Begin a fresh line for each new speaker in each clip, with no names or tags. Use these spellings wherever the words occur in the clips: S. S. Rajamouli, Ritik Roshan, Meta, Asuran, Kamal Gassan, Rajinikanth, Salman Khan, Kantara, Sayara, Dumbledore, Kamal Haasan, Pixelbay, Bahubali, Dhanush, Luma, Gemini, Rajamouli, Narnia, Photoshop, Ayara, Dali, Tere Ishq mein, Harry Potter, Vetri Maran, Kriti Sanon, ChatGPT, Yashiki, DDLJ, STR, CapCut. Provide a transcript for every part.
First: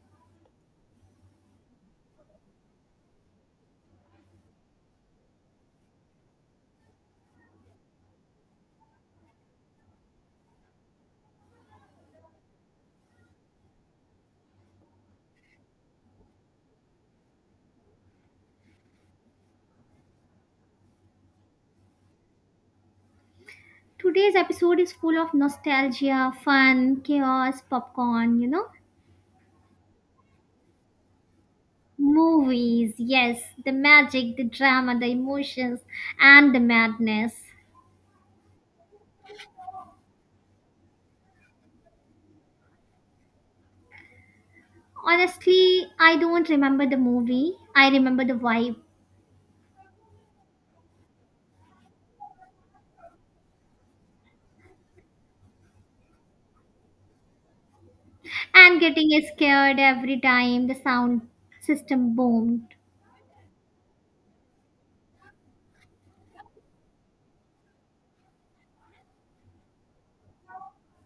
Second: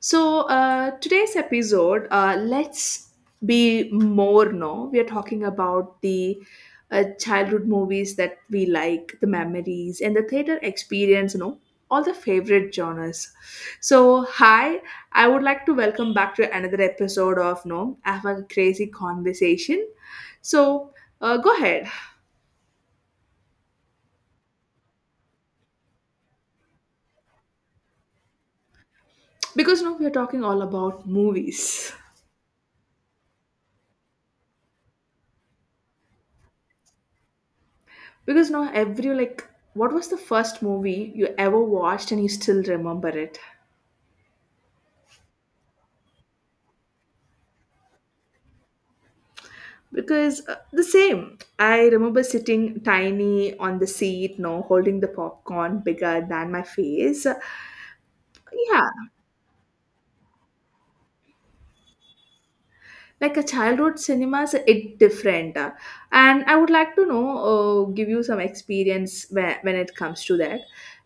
So, today's episode, let's be more. No, we are talking about the childhood movies that we like, the memories, and the theater experience, all the favorite genres. So, hi, I would like to welcome back to another episode of, no, have a crazy conversation. So, go ahead
Today's episode is full of nostalgia, fun, chaos, popcorn,
because now we are talking all about movies.
movies. Yes, the magic, the drama, the emotions, and the madness.
Because now every like, what was the first movie you ever watched and you still remember it?
Honestly, I don't remember the movie. I remember the vibe
Because the same, I remember sitting tiny on the seat, no, holding the popcorn bigger than my face. Yeah,
and getting scared every time the sound system boomed.
like a childhood cinemas it different, and I would like to know, give you some experience when, it comes to that.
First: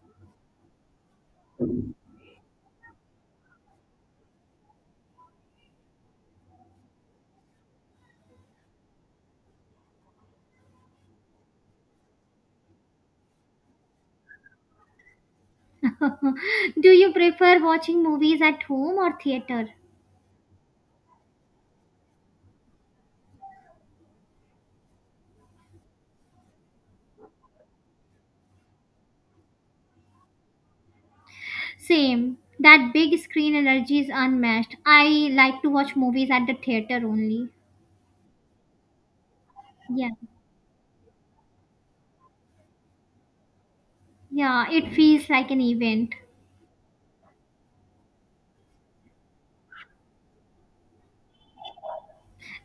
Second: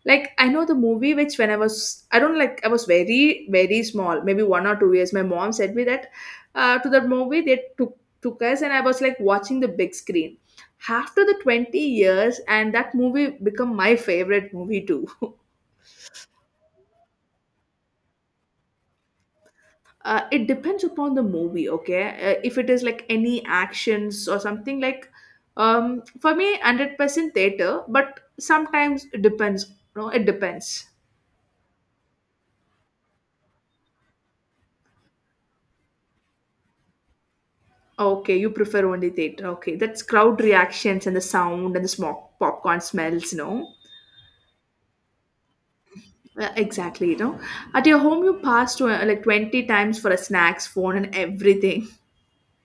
Like I know the movie which when I was, I don't like, I was very very small, maybe 1 or 2 years. My mom said me that, to that movie they took us, and I was like watching the big screen after the 20 years, and that movie become my favorite movie too.
Do you prefer watching movies at home or theater?
It depends upon the movie. Okay, if it is like any actions or something like, for me 100% theater, but sometimes it depends, no, it depends.
Same. That big screen energy is unmatched. I like to watch movies at the theater only.
Okay, you prefer only theater. Okay, that's
Yeah.
crowd reactions and the sound and the smoke popcorn smells, no?
Yeah, it feels like an event.
Exactly, you know, at your home you pass to, like 20 times for a snacks phone and everything.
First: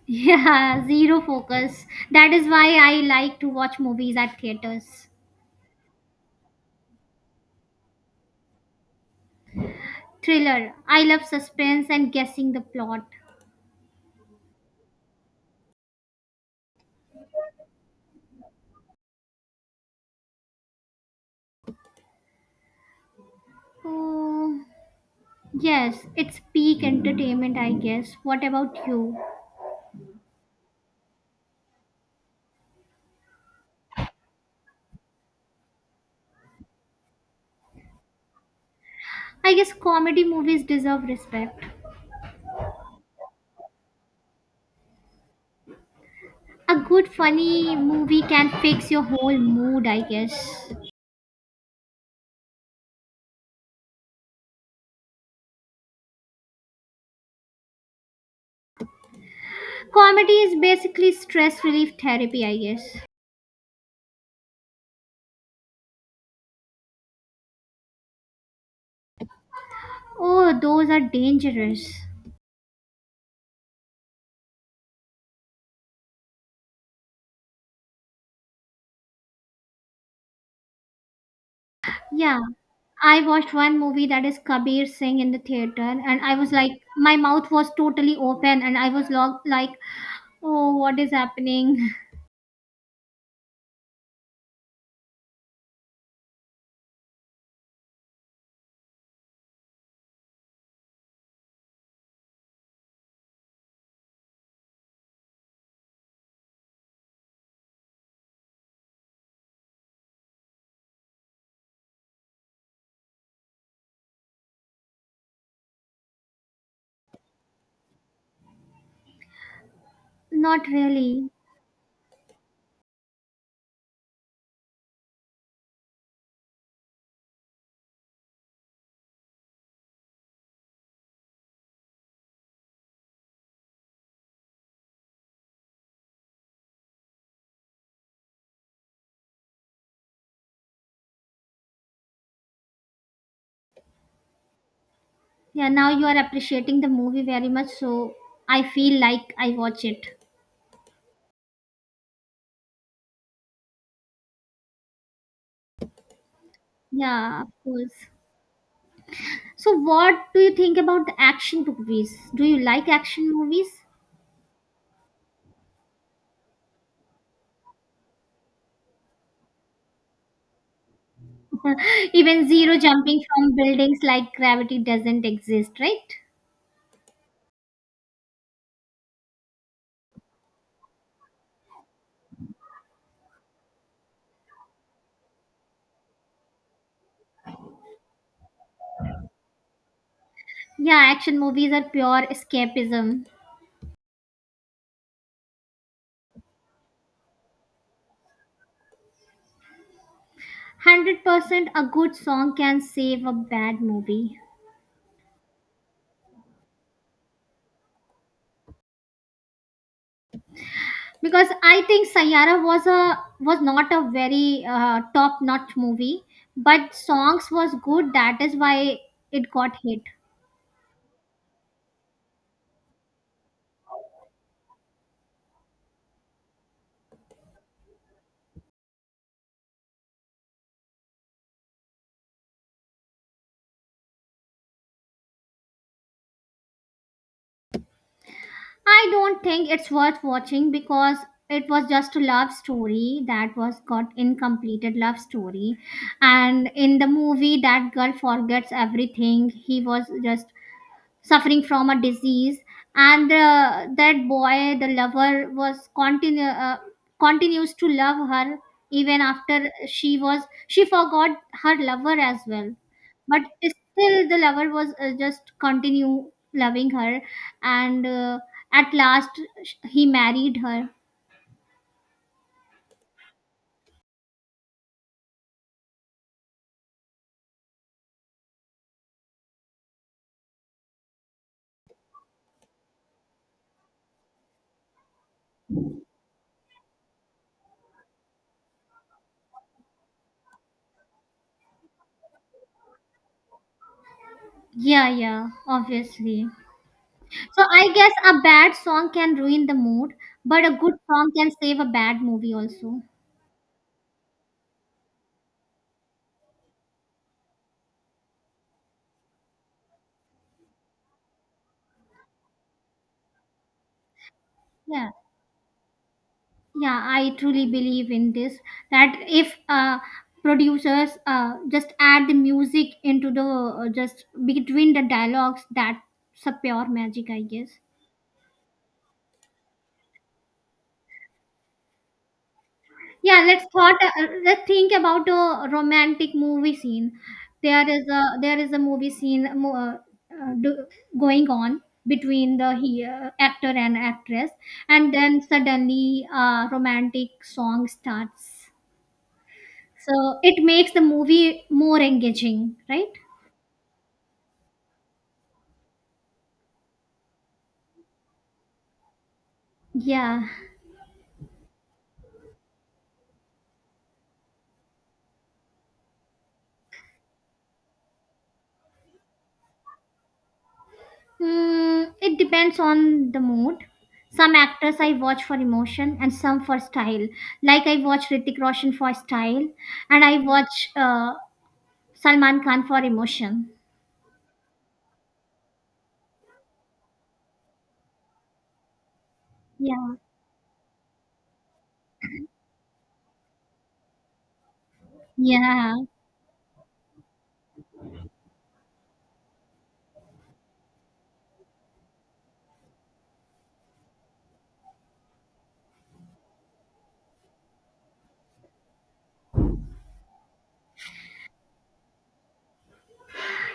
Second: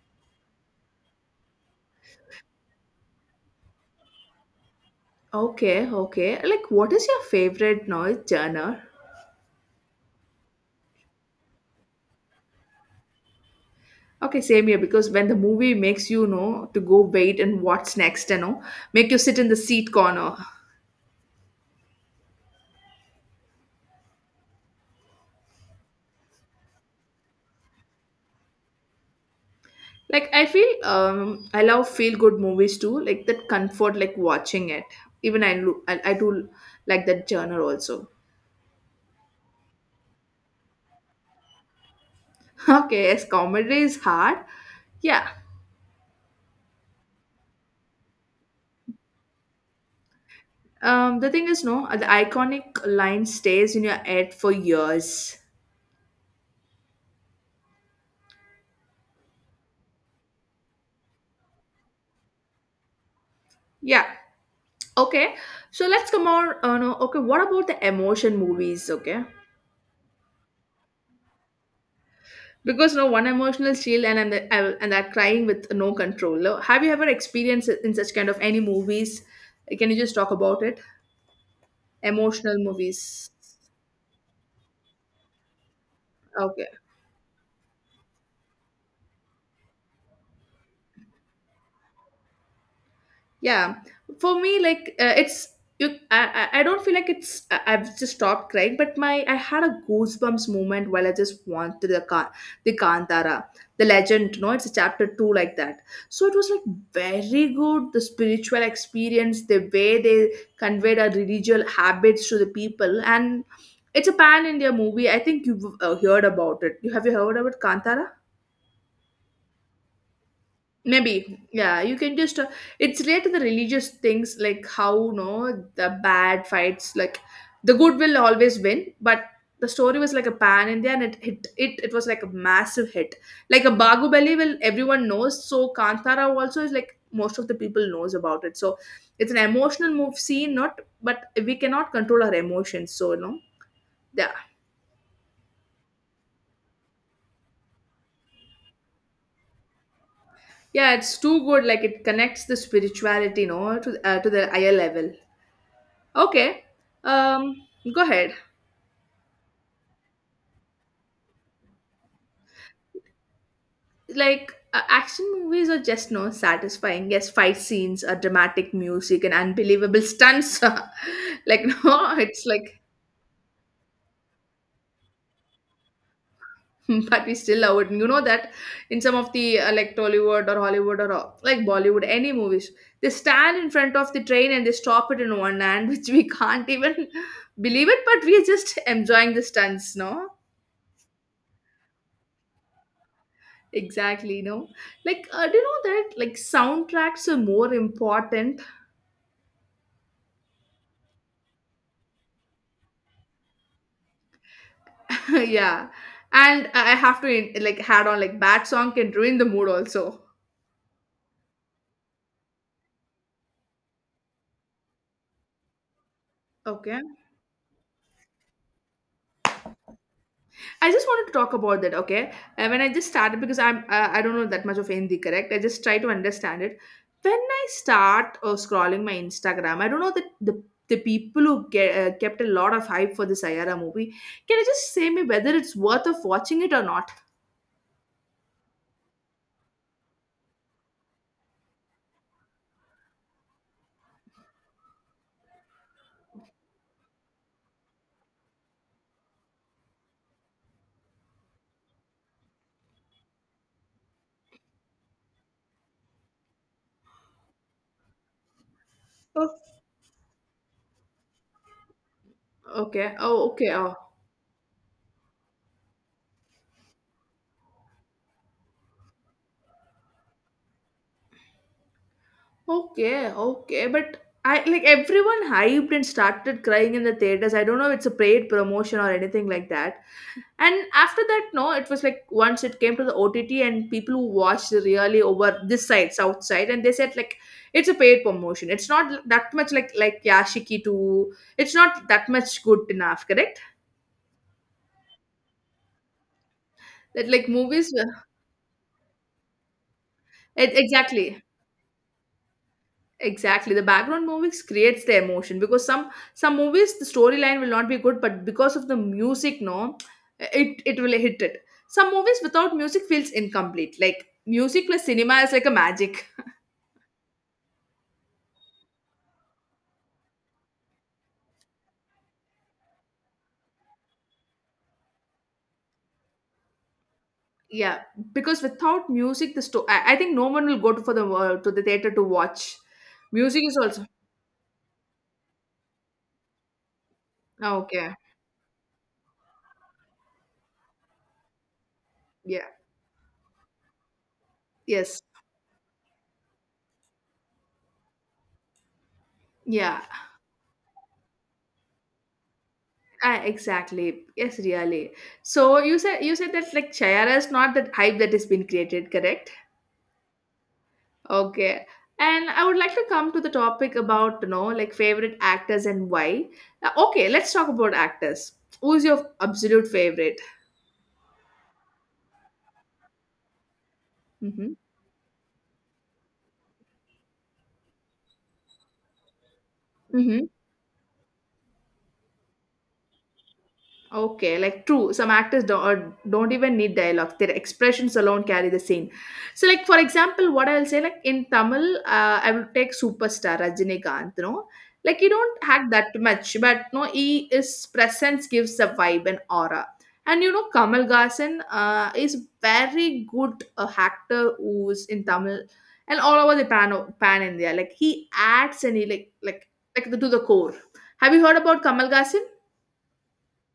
Yeah, zero focus. That is why I like to watch movies at theaters.
Okay, okay, like what is your favorite noise genre?
Thriller. I love suspense and guessing the plot.
Okay, same here, because when the movie makes you know to go wait and what's next, you know, make you sit in the seat corner.
Oh, yes, it's peak entertainment, I guess. What about you?
Like I feel, I love feel good movies too. Like that comfort, like watching it. Even I do like that genre also.
I guess comedy movies deserve respect.
Okay, yes, comedy is hard. Yeah.
A good funny movie can fix your whole mood, I guess.
The thing is, no, the iconic line stays in your head for years.
Comedy is basically stress relief therapy, I guess.
Yeah. Okay. So let's come on. No. Okay, what about the emotion movies? Okay,
Oh, those are dangerous.
because no one emotional shield and, the, and that crying with no control. Have you ever experienced it in such kind of any movies? Can you just talk about it?
Yeah,
Emotional
I
movies.
watched one movie that is Kabir Singh in the theater, and I was
Okay.
like, my mouth was totally open, and I was like, oh, what is happening?
Yeah, for me like, it's, you, I don't feel like it's, I- I've just stopped crying, but my, I had a goosebumps moment while I just wanted the car, the Kantara, the legend, no, it's a chapter two like that. So it was like very good, the spiritual experience, the way they conveyed our religious habits to the people, and it's a pan India movie. I think you've heard about it. You have, you heard about Kantara?
Not really.
Maybe, yeah, you can just. It's related to the religious things, like how no the bad fights, like the good will always win. But the story was like a pan India, and it hit it. It was like a massive hit, like a Bahubali will everyone knows. So Kantara also is like most of the people knows about it. So it's an emotional move scene, not, but we cannot control our emotions. So no, yeah,
Yeah, now you are appreciating the movie very much, so I feel like I watch it.
yeah, it's too good. Like it connects the spirituality, no, to, to the higher level. Okay,
Yeah, of
um,
course.
go ahead.
So, what do you think about the action movies? Do you like action movies?
Like, action movies are just no satisfying. Yes, fight scenes, are dramatic music, and unbelievable stunts. Like, no,
Even
it's
zero
like,
jumping from buildings like gravity doesn't exist, right?
but we still love it. You know that in some of the, like Tollywood or Hollywood or, like Bollywood, any movies, they stand in front of the train and they stop it in one hand, which we can't even believe it, but we are just enjoying the stunts, no?
Yeah, action movies are pure escapism.
Exactly, no, like, do you know that like soundtracks are more important?
100% a good song can save a bad movie.
Yeah, and I have to like had on, like bad song can ruin the mood also.
Because I think Sayara was a was not a very top notch movie, but
Okay,
songs was good. That is why it got hit.
I just wanted to talk about that. Okay, when I just started because I'm, I don't know that much of Hindi, correct? I just try to understand it. When I start scrolling my Instagram, I don't know that the people who get, kept a lot of hype for this Ayara movie. Can you just say me whether it's worth of watching it or not?
I don't think it's worth watching because it was just a love story that was got incompleted love story. And in the movie, that girl forgets everything. He was just suffering from a disease, and that boy, the lover, was continue continues to love her, even
Oh,
after she was, she forgot her lover as well.
okay.
But
Oh, okay. Oh,
still the lover was just continue loving her, and at last, he married her.
okay, okay. But I like everyone hyped and started crying in the theaters. I don't know if it's a paid promotion or anything like that. And after that, no, it was like once it came to the OTT and people who watched really over this side, south side, and they said like it's a paid promotion. It's not that much like Yashiki 2. It's not that much good enough, correct?
Yeah, yeah, obviously.
That like
So I
movies
guess
were-
a bad song can ruin the mood, but
e-
a good song
exactly.
can save a bad movie also.
Exactly. The background movies creates the emotion because some movies the storyline will not be good, but because of the music, no, it will hit it. Some movies without music feels incomplete. Like music plus
Yeah,
cinema is like a magic.
yeah, I truly believe in this, that if producers just add the music into the just between the dialogues, that's a pure magic, I guess.
Yeah, because without music, the sto-, I think no one will go to for the, to the theater to watch.
Yeah,
Music is also,
let's think about a romantic movie scene.
ah,
there is
okay.
a there is a movie scene uh, do- going on between
Yeah.
the actor and actress, and
Yes.
then suddenly a romantic song starts.
Yeah.
So it makes the movie more engaging, right?
Ah, exactly. Yes. Really. So you said that like Chayara is not that hype that has been created, correct?
Yeah.
Okay, and I would like to come to the topic about, you know, like favorite actors and why. Okay, let's talk about actors. Who's your absolute favorite?
Mm, it depends on the mood. Some
Mm-hmm.
actors I watch for emotion and some for style. Like I watch Ritik Roshan for style and I
Mm-hmm.
watch Salman Khan for emotion.
Okay, like true. Some actors don't, or don't even need dialogue. Their expressions alone carry the scene. So, like for
Yeah.
example, what I'll say, like in Tamil, I will take superstar Rajinikanth. You know, like you don't act
Yeah.
that much, but no, he, his presence gives a vibe and aura. And you know, Kamal Gassan is very good actor who's in Tamil and all over the pan India. Like he adds and he like to the core. Have you heard about Kamal Gassan?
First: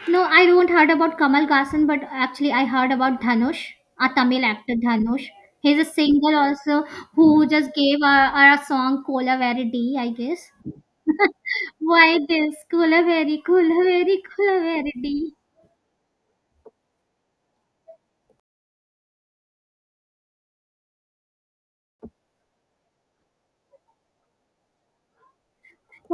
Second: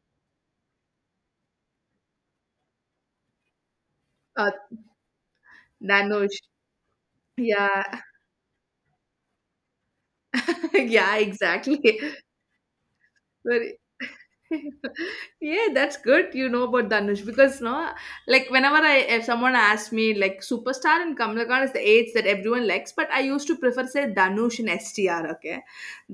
No, I don't heard about Kamal Haasan, but actually I heard about Dhanush, a Tamil
Uh,
actor Dhanush. He's a singer
Dhanush.
also who just
Yeah,
gave a song Kola Verity, I guess.
yeah, exactly.
Why this? Kula very,
But
kula very, kula very deep.
yeah, that's good you know about Dhanush, because no, like whenever I, if someone asks me like superstar and Kamal Khan is the eights that everyone likes, but I used to prefer say Dhanush and STR. Okay,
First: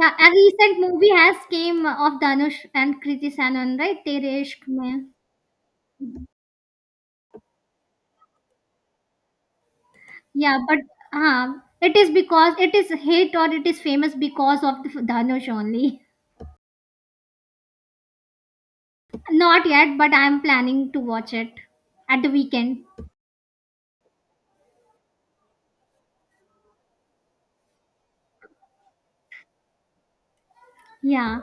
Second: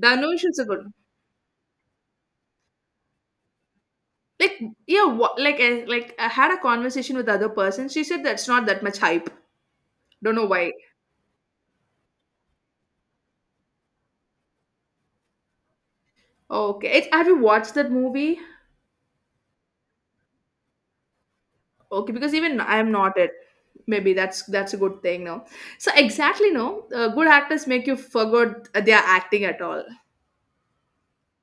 Yeah, a
is a
recent
good,
movie has came of Dhanush and Kriti Sanon, right? Tere
like,
Ishq
yeah
mein.
what, like I had a conversation with the other person. She said that's not that much hype. Don't know
Yeah,
why.
but uh, it is because it is hit or it is famous because of the Dhanush only.
Okay, it, have you watched that movie?
Not yet, but I am planning to watch it
Okay,
at the
because even
weekend.
I'm not it. Maybe that's a good thing, no? So exactly, no. Good actors make you forget their acting at all.
Yeah.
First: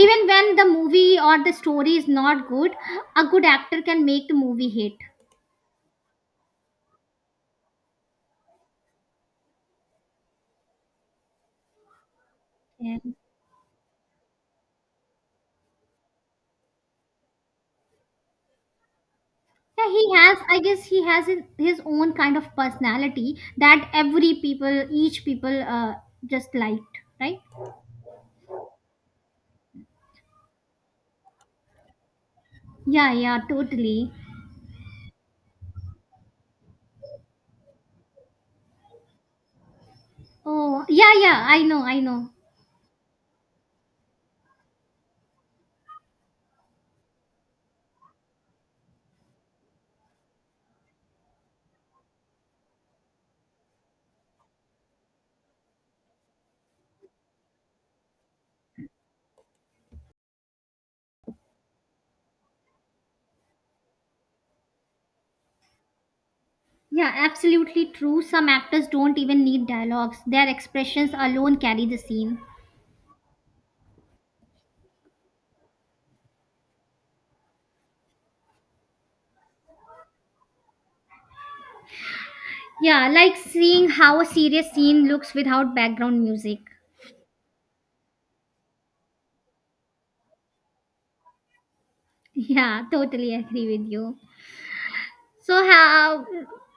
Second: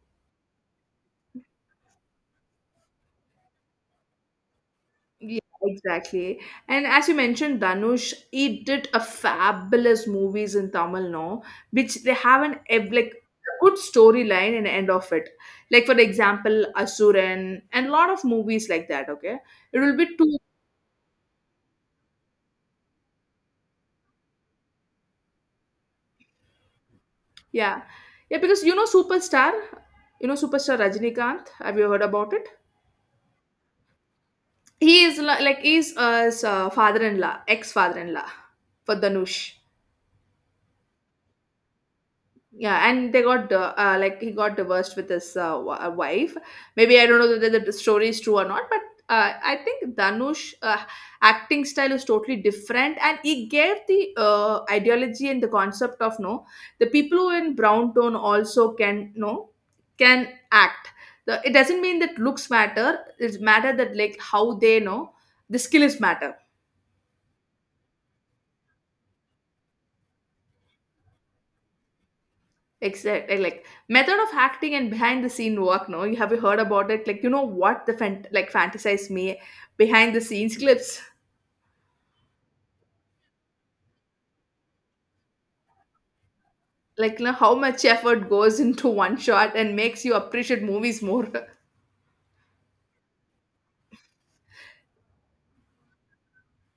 Even when the movie or the story is not good, a good actor can make the movie hit.
Yeah, exactly. And as you mentioned, Danush, he did a fabulous movies in Tamil, no, which they have an ev-
Yeah.
like a good storyline and end of it. Like for example, Asuran and a lot of movies like that. Okay, it
Yeah,
will
he
be
has.
too.
I guess he has his own kind of personality that every people, each people, just liked, right?
Yeah, yeah, because you know Superstar Rajinikanth. Have you heard about it?
Yeah, yeah, totally.
He is li- like he's, his, father-in-law, ex-father-in-law for Danush.
Oh, yeah, yeah. I know, I know.
Yeah, and they got, like he got divorced with his, w-, wife. Maybe I don't know whether the story is true or not, but I think Danush, acting style is totally different, and he gave the ideology and the concept of no, the people who in brown tone also can no can act. The, it doesn't mean that looks matter. It's matter that like how they know the skill is matter.
Yeah, absolutely true. Some actors don't even need dialogues; their expressions alone carry the scene.
Exactly, like method of acting and behind the scene work. No, you have you heard about it? Like you know what the fan- like fantasize me behind the scenes clips.
Yeah, like seeing how a serious scene looks without background music.
Like you know how much effort goes into one shot and makes you appreciate movies more.
Yeah, totally agree with you. So how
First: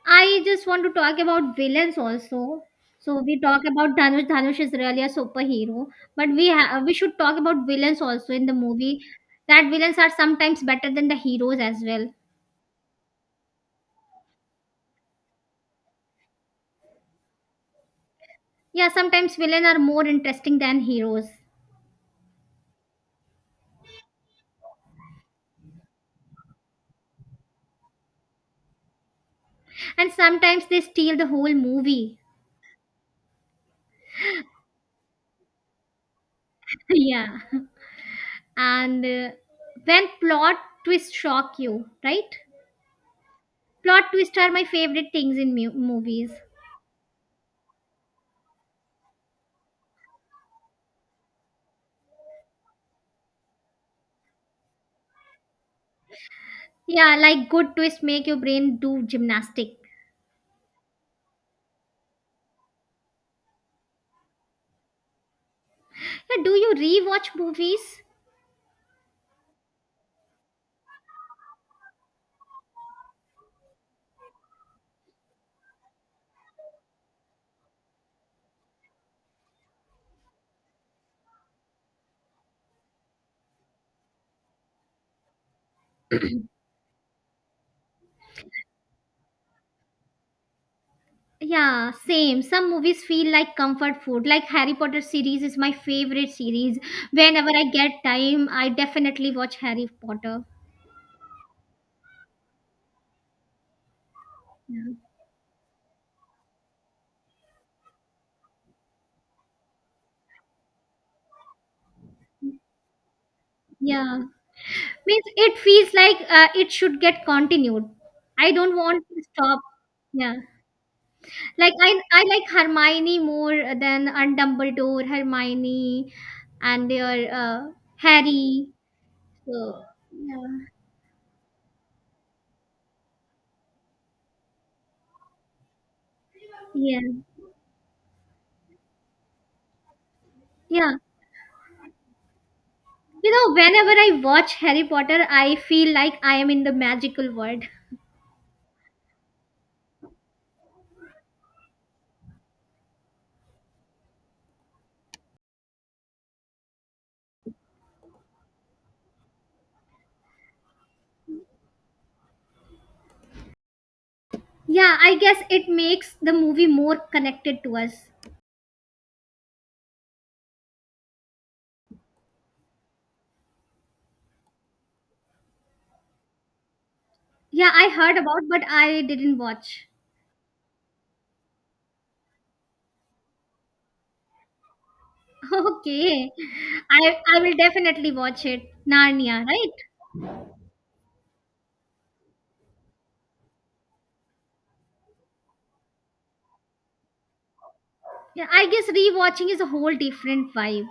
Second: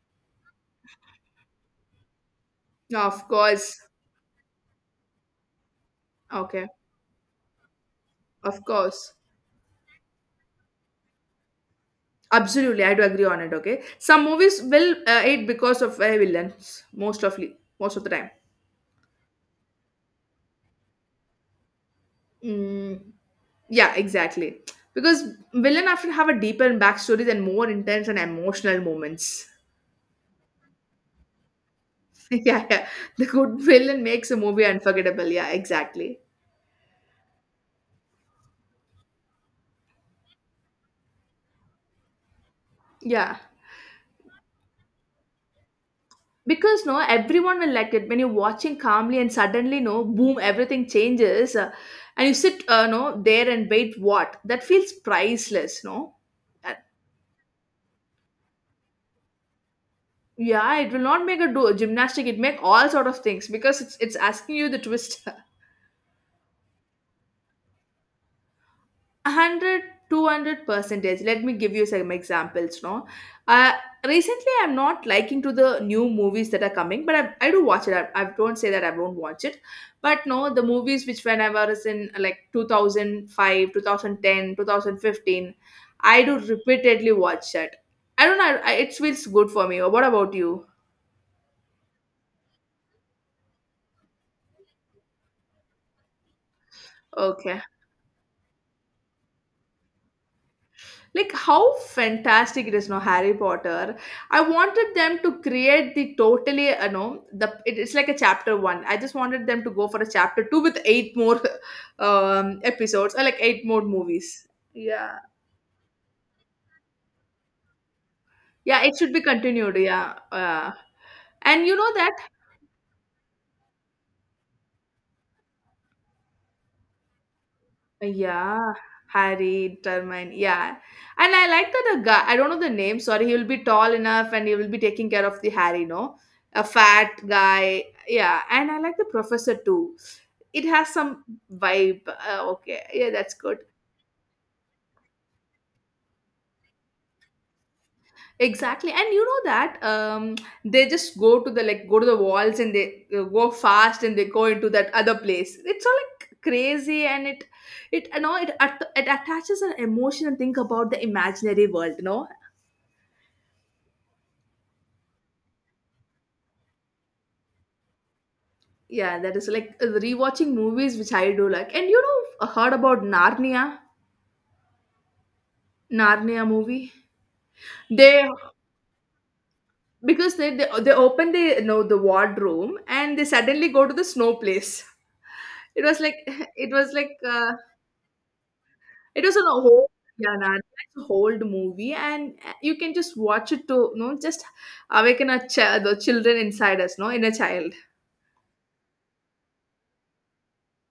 I just want to talk about villains also. So
Of
we talk
course.
about Dhanush. Dhanush is really a superhero, but
Okay.
we should talk about villains also in the
Of
movie.
course.
That villains are sometimes better than the heroes as well.
Absolutely, I do agree on it. Okay, some movies will, it because of, villains most of the time.
Yeah, sometimes villains are more interesting than heroes,
Mm, yeah, exactly. Because villain often have a deeper backstory and more intense and emotional moments.
and sometimes they steal the whole movie.
Yeah, yeah. The good villain makes a movie unforgettable. Yeah, exactly.
Yeah, and when plot twists shock you, right?
Yeah.
Plot twists are my favorite things in movies.
Because no, everyone will like it when you're watching calmly and suddenly no, boom, everything changes, and you sit, no there and wait. What that feels priceless, no. Uh,
Yeah, like good twist make your brain do gymnastic.
Yeah, it will not make a do gymnastic. It make all sort of things because it's asking you the twist.
Yeah, do you rewatch movies?
One hundred, 200 percentage. Let me give you some examples, no. uh Recently, I'm not liking to the new movies that are coming, but I do watch it, I don't say that I won't watch it. But no, the movies which when I was in like 2005 thousand five, 2010, 2015, I do repeatedly watch that. I don't know, it's feels good for me. What about you?
Yeah, same. Some movies feel like comfort food. Like Harry Potter series is my favorite series. Whenever
Okay.
I get time, I definitely watch Harry Potter.
Like how fantastic it is, no, Harry Potter. I
Yeah.
wanted them to create the totally, you know, it's like a chapter one. I just wanted them to go for a chapter two with eight more episodes or like eight more
Yeah.
movies. Yeah.
Means it feels like it should get continued. I don't
Yeah, it
want
should be
to stop.
continued. Yeah,
Yeah.
and
Like
you know
I
that.
I like Hermione more than and Dumbledore, Hermione and your Harry.
Yeah, Harry,
So
Termine.
yeah,
Yeah. And I like that a guy, I don't know the name, sorry, he will be tall enough and he will be taking care of the Harry, no? A
yeah,
fat guy. Yeah. And I like the professor too. It has
yeah.
some vibe. Okay. Yeah,
You
that's
know,
good.
whenever I watch Harry Potter, I feel like I am in the magical world.
Exactly. And you know that, they just go to the like go to the walls, and they go fast and they go into that other place. It's all like crazy, and it you know it it attaches an emotion, and think about the imaginary world, no.
Yeah, I guess it makes the movie more connected to us.
Yeah, that is like rewatching movies, which I do like. And you know, I heard about Narnia, Narnia movie.
Yeah, I heard
They,
about, but I didn't watch.
because they open the, you know, the wardrobe, and they suddenly go to the snow place. It was like
Okay,
it was
I
like
I will definitely watch it.
it was
Narnia,
an
right?
old, yeah, Narnia. It's a old movie, and you can just watch it to, you know, just awaken the children inside us, no, inner child.
Yeah, I guess rewatching is a whole different vibe.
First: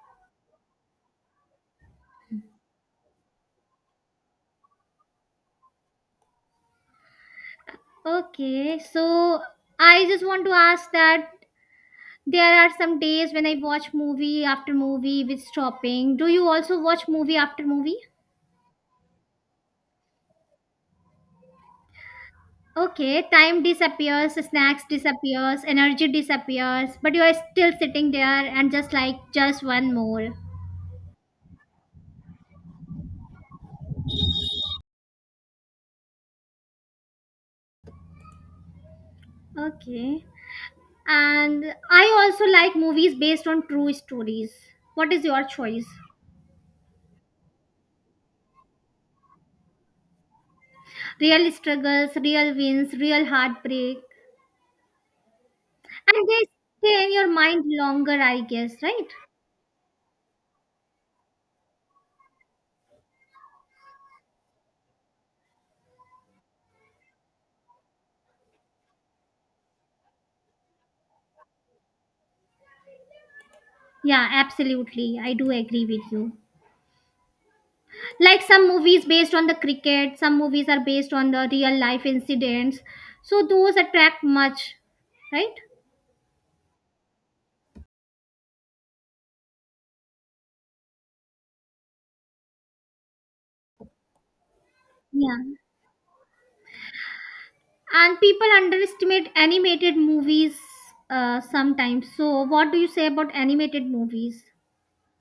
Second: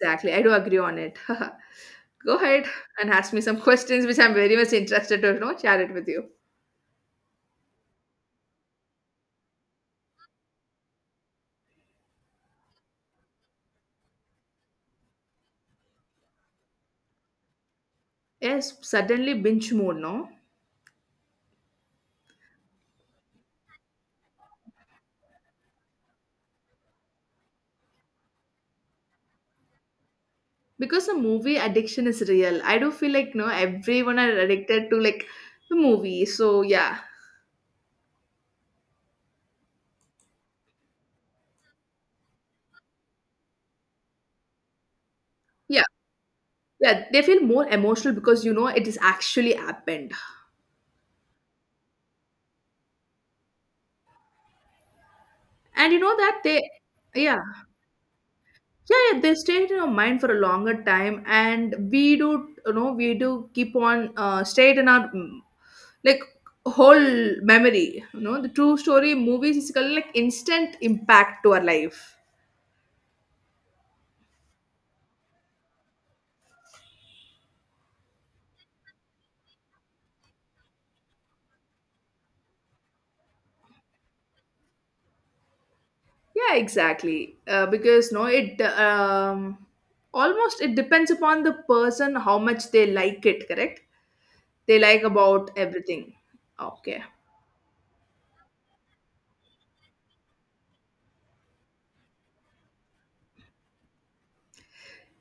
Exactly. I do agree on it. Go ahead and ask me some questions, which I'm very much interested to, you know, share it with you.
Okay, so I just want to ask that there are some days when I watch movie after movie with stopping. Do you also watch movie after movie?
Yes, suddenly binge mode, no?
Okay, time disappears, snacks disappears, energy disappears, but you are still sitting there and just like just one more.
Because the movie addiction is real. I do feel like, no, everyone are addicted to like the movie. So yeah.
Okay. And I also like movies based on true stories. What is your
Yeah.
choice?
Yeah, they feel more emotional because you know it is actually happened.
Real struggles, real wins, real heartbreak.
And you know
And
that
they
they,
stay in your
yeah.
mind longer, I guess,
Yeah,
right?
yeah, they stay in our mind for a longer time, and we do, you know, we do keep on stay it in our like whole memory. You know, the true story movies is kind of like instant impact to our life.
Yeah, absolutely. I do agree with you. Like some movies based on the cricket, some movies are based on the real life incidents, so those attract much, right?
Yeah, exactly, because no it, um, almost it depends upon the person how much they like it, correct? They like
Yeah,
about everything. Okay.
and people underestimate animated movies, sometimes. So what do you say about animated movies?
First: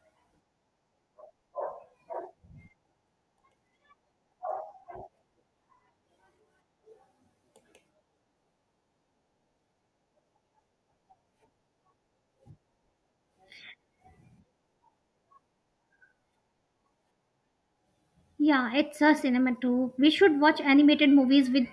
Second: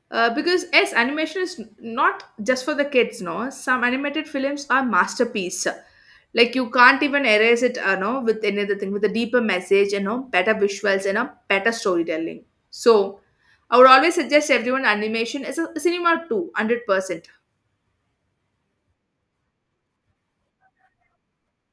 Because yes, animation is not just for the kids. No, some animated films are masterpiece. Like you can't even erase it. No, with any other thing with a deeper message, you know, better visuals and a better storytelling. So, I would always suggest everyone animation is a cinema too, 100%.
Yeah, it's a cinema too. We should watch animated movies with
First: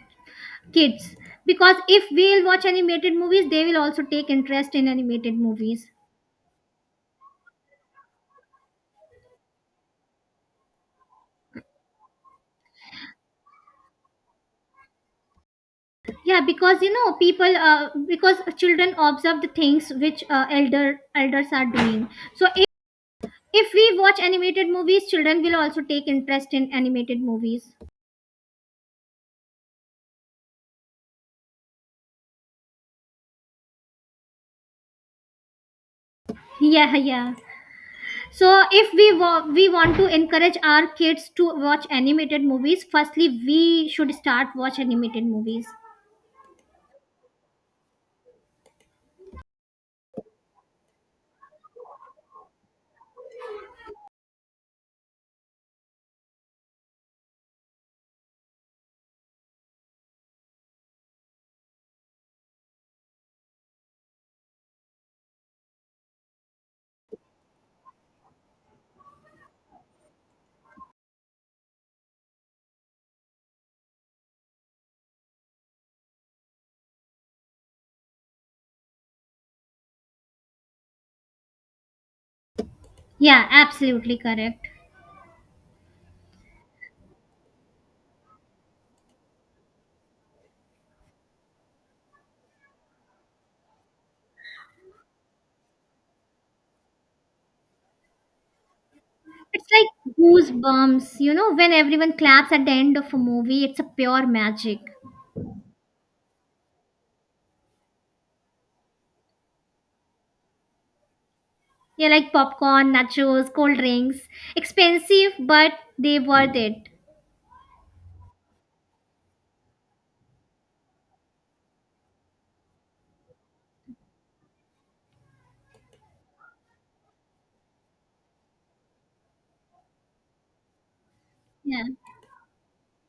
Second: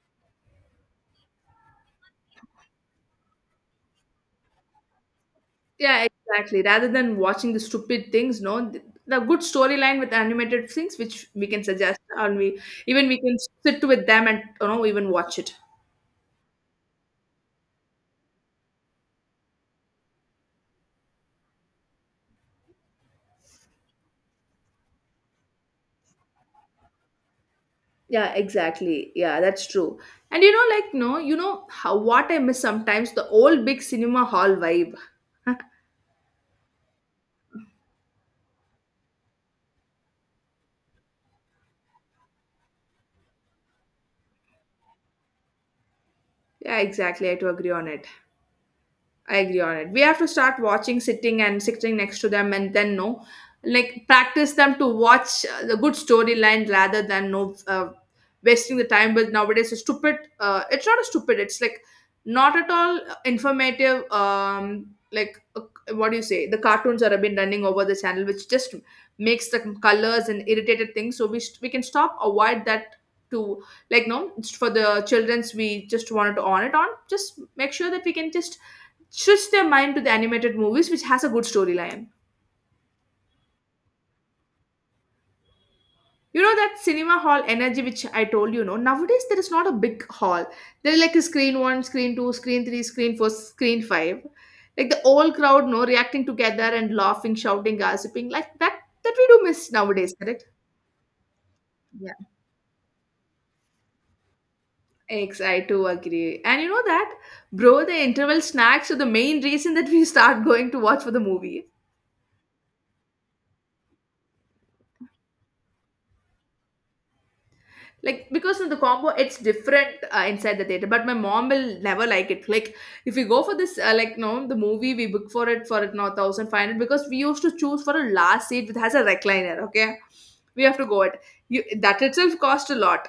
kids, because if we'll watch animated movies, they will also take interest in animated movies.
Yeah, exactly. Rather than watching the stupid things, no, the good storyline with animated things, which we can suggest, and we, even we can sit with them and you know even watch it.
Yeah, because you know people because children observe the things which elders are doing. So if we watch animated movies, children will also take interest in animated movies.
Yeah, exactly. Yeah, that's true. And you know, like, no, you know how what I miss sometimes, the old big cinema hall vibe.
Yeah, yeah. So if we want to encourage our kids to watch animated movies, firstly we should start watch animated movies.
Yeah, exactly. I do agree on it. I agree on it. We have to start watching, sitting and sitting next to them, and then no, like practice them to watch the good storyline rather than no, wasting the time with nowadays a stupid. It's not a stupid. It's like not at all informative. Like, what do you say? The cartoons that have been running over the channel, which just makes the colors and irritated things. So we can stop avoid that to, like no, it's for the children's. We just wanted to on it on, just make sure that we can just switch their mind to the animated movies which has a good storyline.
Yeah, absolutely correct.
You know that cinema hall energy which I told, you know, nowadays there is not a big hall. There is like a screen one, screen two, screen three, screen four, screen five, like the whole crowd, no, reacting together and laughing, shouting, gossiping, like that, that we do
It's
miss
like
nowadays, correct.
goosebumps, you know, when
Yeah,
everyone claps at the end of a movie. It's a pure magic.
ex I too agree, and you know that, bro, the interval snacks are the main reason that we start going to watch for the movie.
Yeah, like popcorn, nachos, cold drinks. Expensive, but they worth it.
Like because in the combo it's different inside the theater, but my mom will never like it. Like if we go for this, like no, the movie we book for it now 1500, because we used to choose for a last seat which has a recliner, okay. We have to go it, you
Yeah.
that itself cost a lot.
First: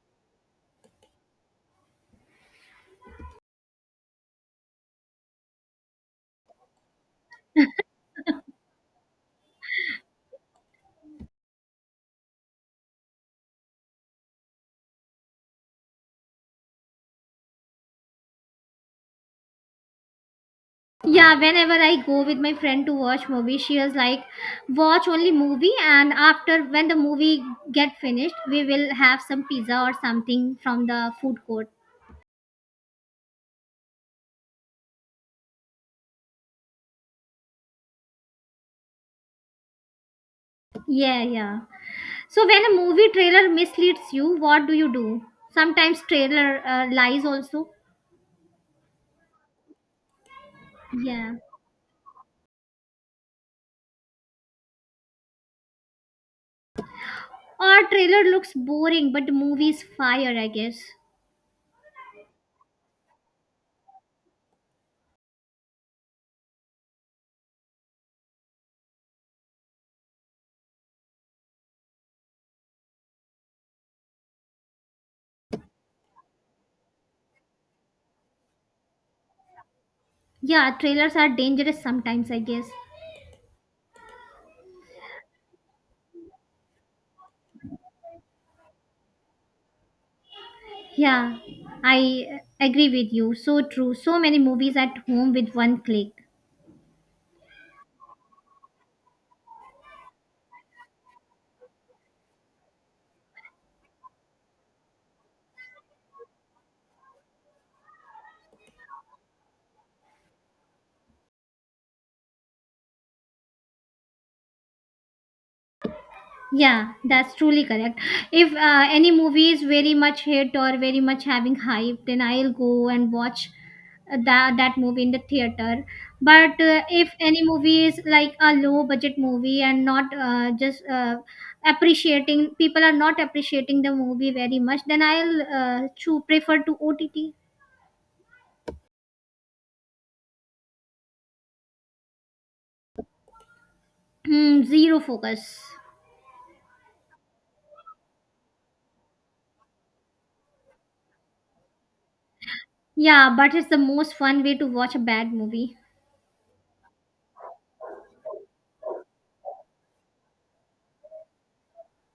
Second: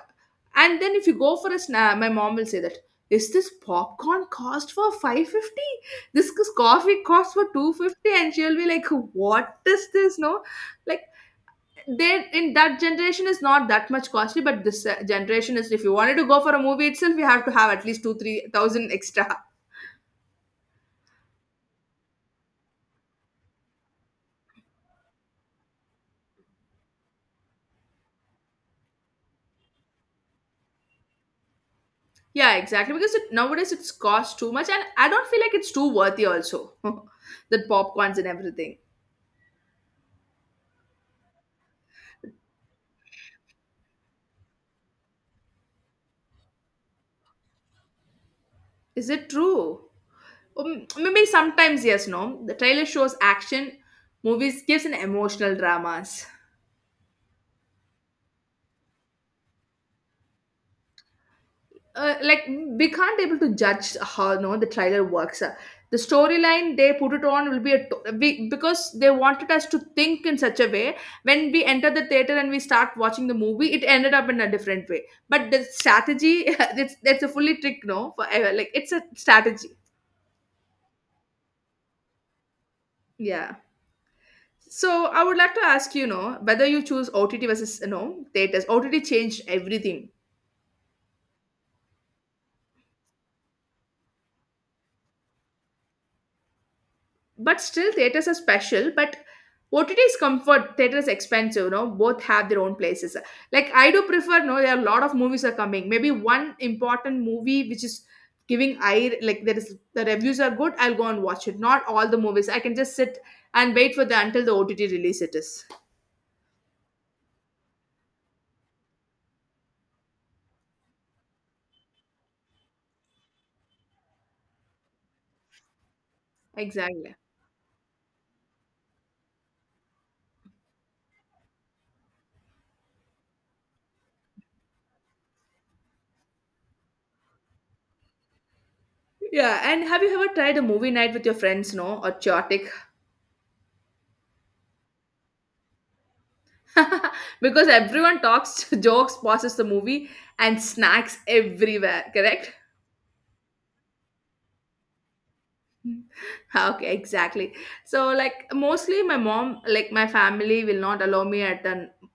And then if you go for a snack, my mom will say that, is this popcorn cost for 550? This is coffee cost for 250. And she'll be like, what is this, no? Like they in that generation is not that much costly, but this generation is, if you wanted to go for a movie itself, you have to have at least two three thousand extra.
Yeah, whenever I go with my friend to watch movie, she is like, watch only movie, and after when the movie get finished, we will have some pizza or something from the food court.
Yeah, exactly, because it, nowadays it's cost too much, and I don't feel like it's too worthy also. That popcorns and everything.
Yeah, yeah. So when a movie trailer misleads you, what do you do? Sometimes trailer lies also.
Is it true? Maybe
Yeah.
sometimes, yes, no, the trailer shows action movies, gives an emotional dramas.
Or trailer looks boring, but the movie is fire, I guess.
Like we can't able to judge how no the trailer works. The storyline they put it on will be we, because they wanted us to think in such a way. When we enter the theater and we start watching the movie, it ended up in a different way. But the strategy, it's that's a fully trick, no, for like it's a strategy.
Yeah, trailers are dangerous sometimes, I guess.
Yeah. So I would like to ask you, know, whether you choose OTT versus, you know, theaters. OTT changed everything.
Yeah, I agree with you. So true. So many movies at home with one click.
But still theaters are special, but OTT is comfort, theater is expensive, you know. Both have their own places. Like I do prefer, no, there are a lot of movies are coming. Maybe one important movie which is giving I like, there is, the reviews are good, I'll go and watch it. Not all the movies I can just sit and wait for the until the OTT release it is.
Yeah, that's truly correct. If any movie is very much hit or very much having hype, then I'll go and watch that movie in the theater. But if
Exactly.
any movie is like a low budget movie and not just appreciating, people are not appreciating the movie very much, then I'll prefer to OTT.
Yeah, and have you ever tried a movie night with your friends? No or chaotic?
Hmm, zero focus.
Because everyone talks, jokes, pauses the movie, and snacks everywhere, correct.
Yeah, but it's the most fun way to watch a bad movie.
Ah, okay, exactly. So like mostly my mom, like my family will not allow me at the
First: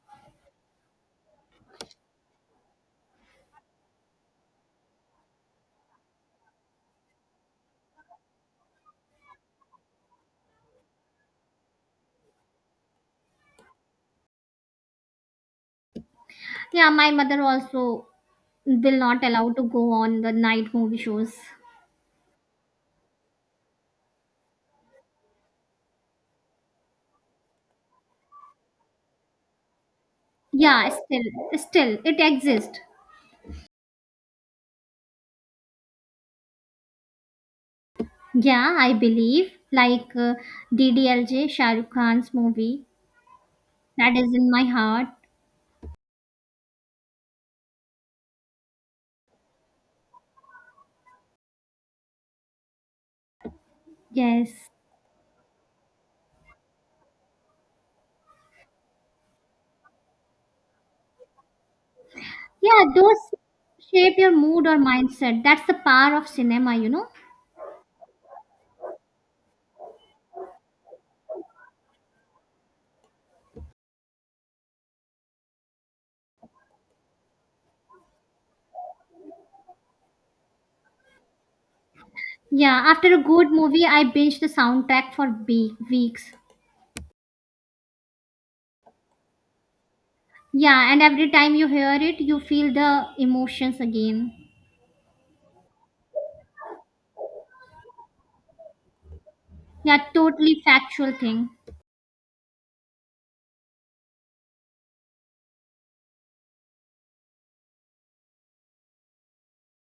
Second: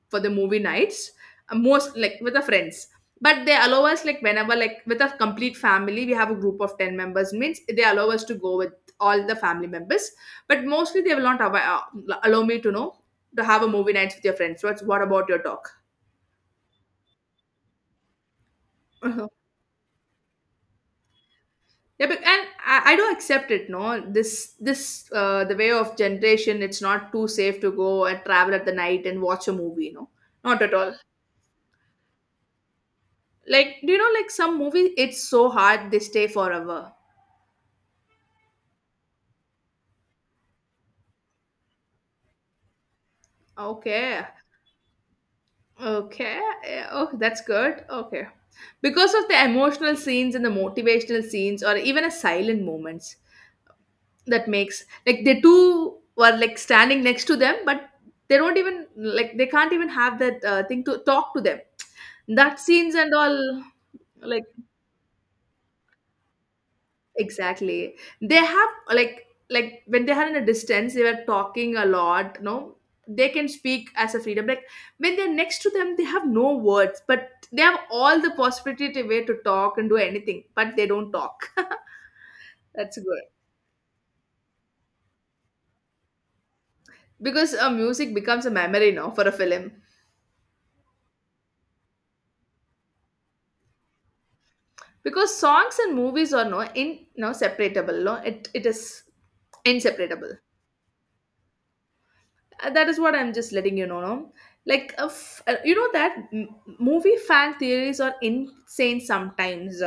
for the movie nights, most like with the friends. But they allow us like whenever like with a complete family, we have a group of 10 members means, they allow us to go with all the family members. But mostly they will not allow me to know, to have a movie nights with your friends. What about your talk?
Yeah, my mother also will not allow to go on the night movie shows.
Yeah, but, and I don't accept it. No, this the way of generation. It's not too safe to go and travel at the night and watch a movie. No, not at
Yeah,
all.
still, still, it exists.
Like do you know, like some movie, it's so hard they stay forever.
Yeah, I believe like DDLJ, Shah Rukh Khan's movie, that
Okay,
is in my heart.
okay, yeah, oh that's good. Okay, because of the emotional scenes and the motivational scenes, or even a silent moments,
Yes.
that makes like they two were like standing next to them, but they don't even like they can't even have that thing to talk to them, that
Yeah,
scenes and
those
all.
shape your
Like
mood or mindset. That's the power of cinema, you know.
exactly. They have like when they are in a distance, they were talking a lot. No, they can speak as a freedom. Like when they're next to them, they have no words, but they have all the possibility to way to talk and do anything, but they don't talk.
Yeah,
That's
after a
good,
good movie, I binge the soundtrack for weeks.
because music becomes a memory now for a film.
Yeah, and every time you hear it, you feel the emotions again.
Because songs and movies are no in no separatable. No, it is
Yeah,
inseparable.
totally factual thing.
That is what I'm just letting you know. No? Like, you know that movie fan theories are insane sometimes.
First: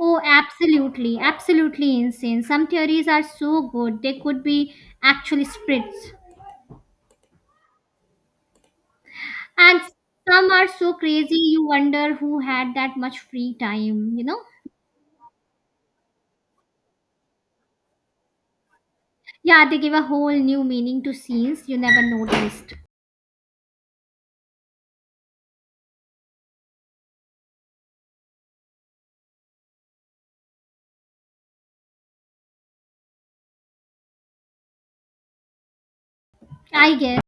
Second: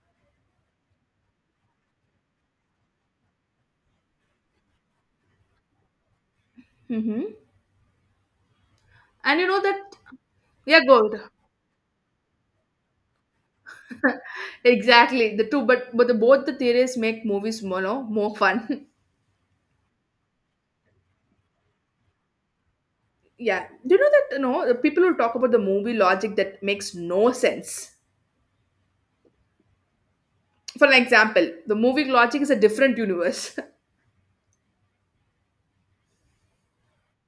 Oh, absolutely, absolutely insane. Some theories are so good, they could be actually spirits.
Hmm. And you know that,
And some are
yeah,
so
good.
crazy, you wonder who had that much free time, you know?
Exactly. The two, but the both the theories make movies more, no, more fun.
Yeah, they give a whole new meaning to scenes you never noticed.
Yeah. Do you know that? You know, the people who talk about the movie logic that makes no sense. For an example, the movie logic is a different universe.
I guess.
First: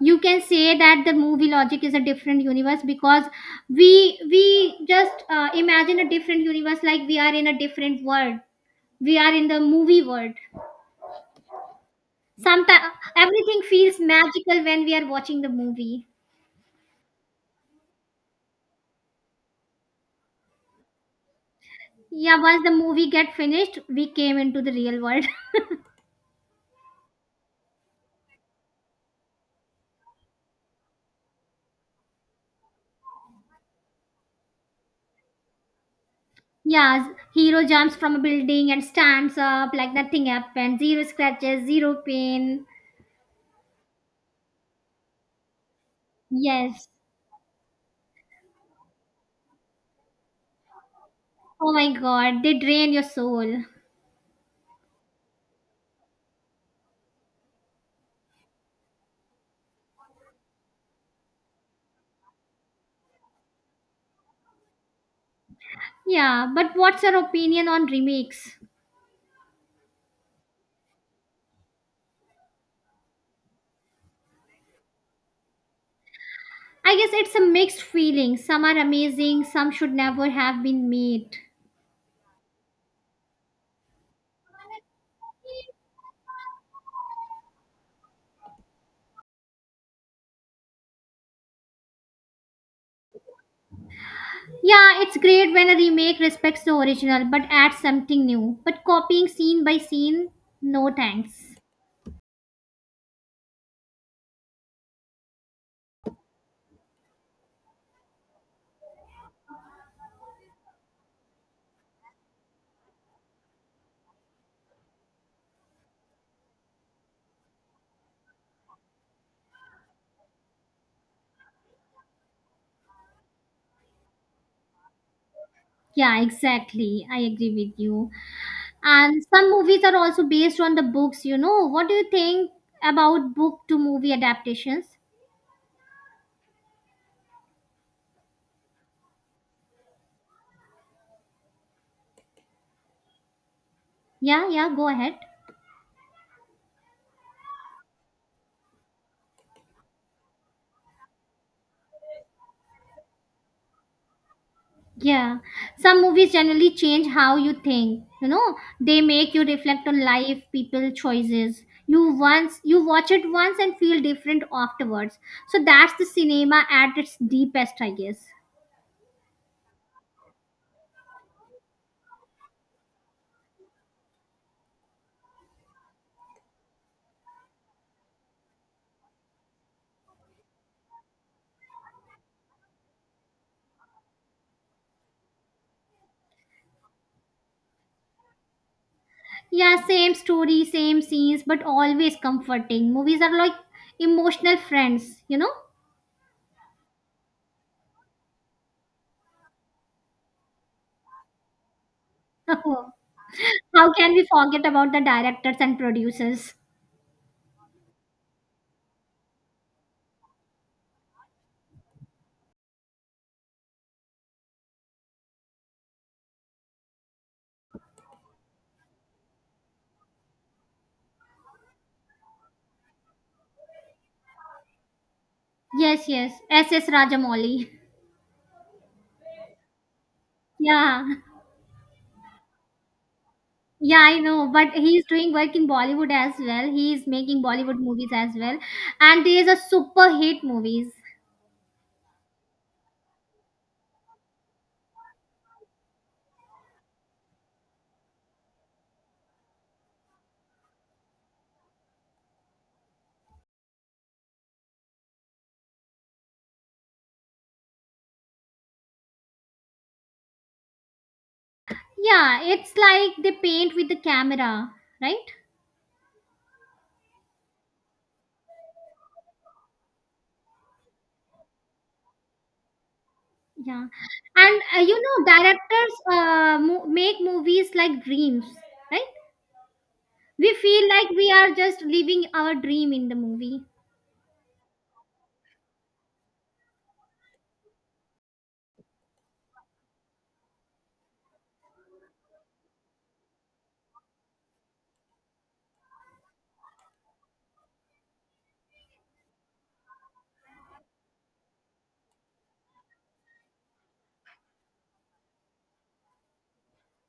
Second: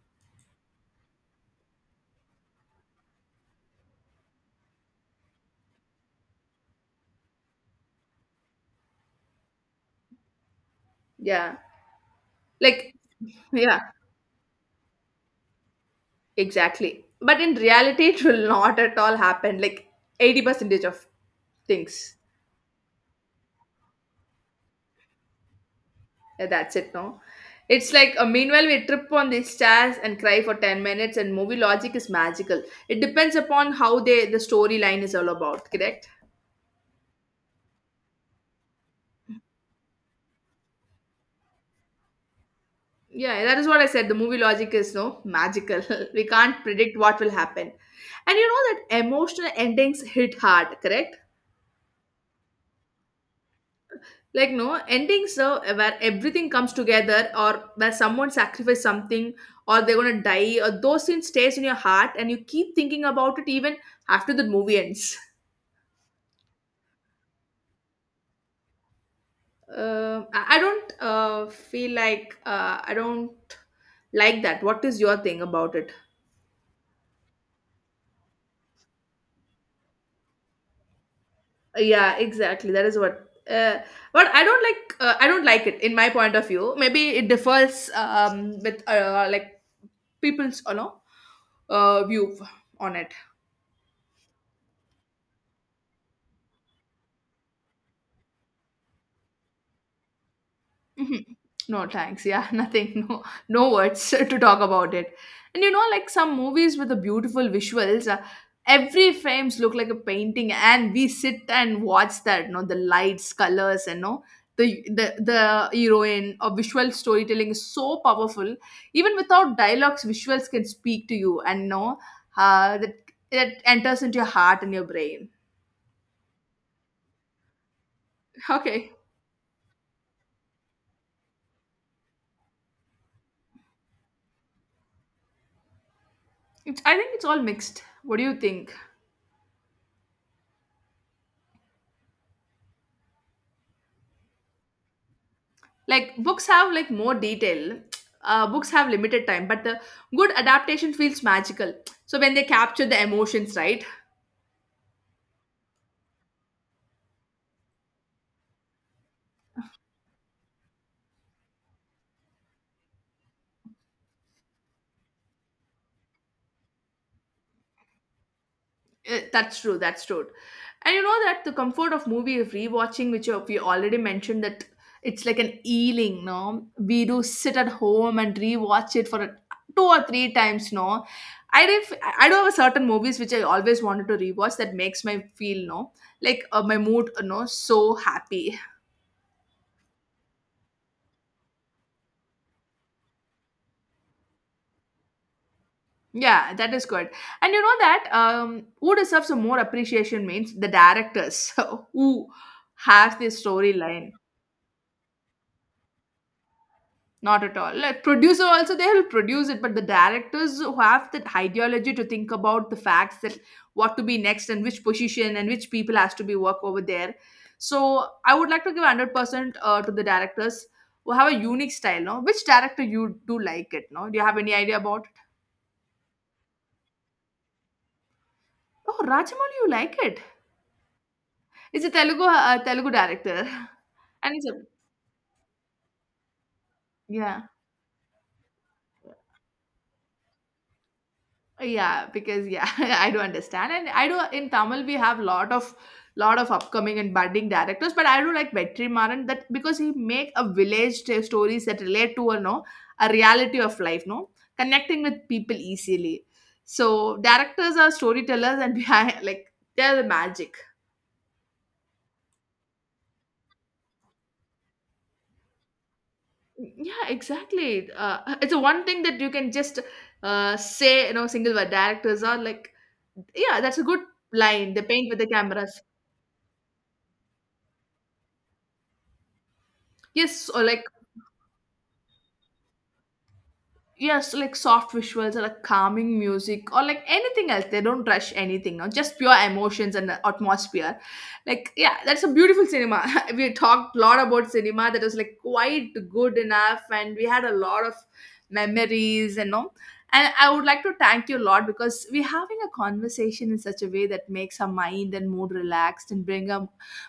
You can say that the movie logic is a different universe, because we just imagine a different universe. Like we are in a different world, we are in the movie world.
Yeah.
Sometimes
Like,
everything
yeah.
feels magical when we are watching the movie.
Exactly. But in reality, it will not at all happen. Like 80 percentage of things.
Yeah, once the movie get finished, we came into the real world.
Yeah, that's it, no? It's like, meanwhile, we trip on these stairs and cry for 10 minutes, and movie logic is magical. It depends upon how they the storyline is all about, correct?
Yeah, hero jumps from a building and stands up like nothing happened. Zero scratches, zero pain.
Yeah, that is what I said. The movie logic is no magical. We can't
Yes.
predict what will happen. And you know that emotional endings hit hard, correct?
Oh my god, they drain your soul.
Like no endings where everything comes together, or where someone sacrificed something, or they're gonna die, or those scenes stays in your heart and you keep thinking about it even after the movie ends.
Yeah, but what's your opinion on remakes?
I don't, feel like I don't like that. What is your thing about it?
I guess it's a mixed feeling. Some are amazing, some should never have been made.
Yeah, exactly, that is what. uh, but I don't like, I don't like it. In my point of view, maybe it differs, with, like people's, view on it.
Yeah, it's great when a remake respects the original but adds something new. But copying scene by scene, no
Mhm.
thanks.
No, thanks. Yeah, nothing. No, no words to talk about it. And you know, like some movies with the beautiful visuals, every frames look like a painting, and we sit and watch that. You know, the lights, colors, and no, the heroine or visual storytelling is so powerful. Even without dialogues, visuals can speak to you, and no, uh, that that enters into your heart and your brain.
Yeah, exactly. I agree with you.
Okay,
And some movies are also based on the books, you know. What do you think about book to movie adaptations?
it's, I think it's all mixed. What do you think?
Yeah, yeah, go ahead.
Like books have like more detail. Books have limited time, but the good adaptation feels magical, so when they capture the emotions right.
Yeah, some movies generally change how you think. You know, they make you reflect on life, people, choices. You once you watch it once and feel different afterwards. So that's the cinema at its deepest, I guess.
That's true, and you know that the comfort of movie rewatching, which you- we already mentioned that. It's like an healing, no, we do sit at home and rewatch it for a, 2 or 3 times, no. I do have a certain movies which I always wanted to rewatch, that makes my feel, no, like, my mood, you know, so happy.
Yeah, same story, same scenes, but always comforting. Movies are like emotional friends, you know?
Yeah, that is good. And you know that, who deserves a more appreciation means the directors, who have this
How can
storyline.
we forget about the directors and producers?
Not at all. Like producer also, they will produce it, but the directors who have that ideology to think about the facts, that what to be next, and which position, and which people has to be work over there. So I would like to give 100% to the directors who have a unique style. No, which director you do like it? No, do you have any idea about? It?
Yes, yes. S. S. Rajamouli.
Oh, Rajamouli, you like it?
Yeah.
It's a Telugu, Telugu director.
Yeah, I
And it's
know,
a,
but he's doing work in Bollywood as well. He's making
yeah.
Bollywood movies as well, and these are super hit movies.
Yeah, because, yeah, I do understand. And I do, in Tamil we have lot of upcoming and budding directors, but I do like Vetri Maran, that, because he make a village t- stories that relate to a, no, a reality of life, no, connecting with people easily. So directors are storytellers, and behind, like, they're the magic.
Yeah, it's like they paint with the camera, right?
Yeah, exactly. It's a one thing that you can just, say, you know, single word, directors are like, yeah, that's a
Yeah,
good
and
line. They
you
paint with
know,
the cameras.
directors make movies like dreams, right?
Yes,
We
or like.
feel like we are just living our dream in the movie.
Yes, like soft visuals, or like calming music, or like anything else. They don't rush anything, no? Just pure emotions and the atmosphere. Like, yeah, that's a beautiful cinema. We talked a lot about cinema, that was like quite good enough, and we had a lot of memories, and all. And I would like to thank you a lot, because we're having a conversation in such a way that makes our mind and mood relaxed, and bring our,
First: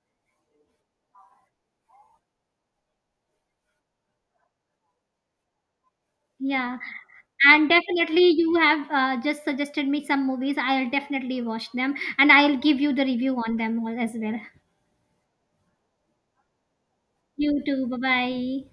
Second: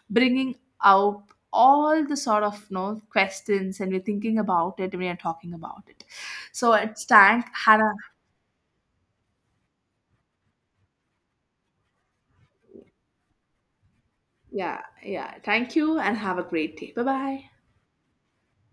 bringing out all the sort of, you know, questions, and we're thinking about it, and we are talking about it, so
Yeah,
it's thank
and
Hannah.
definitely you have just suggested me some movies. I'll definitely watch them, and I'll give you the review on them all as well.
Yeah, yeah, thank you, and have a great day. Bye bye.
You too. Bye bye.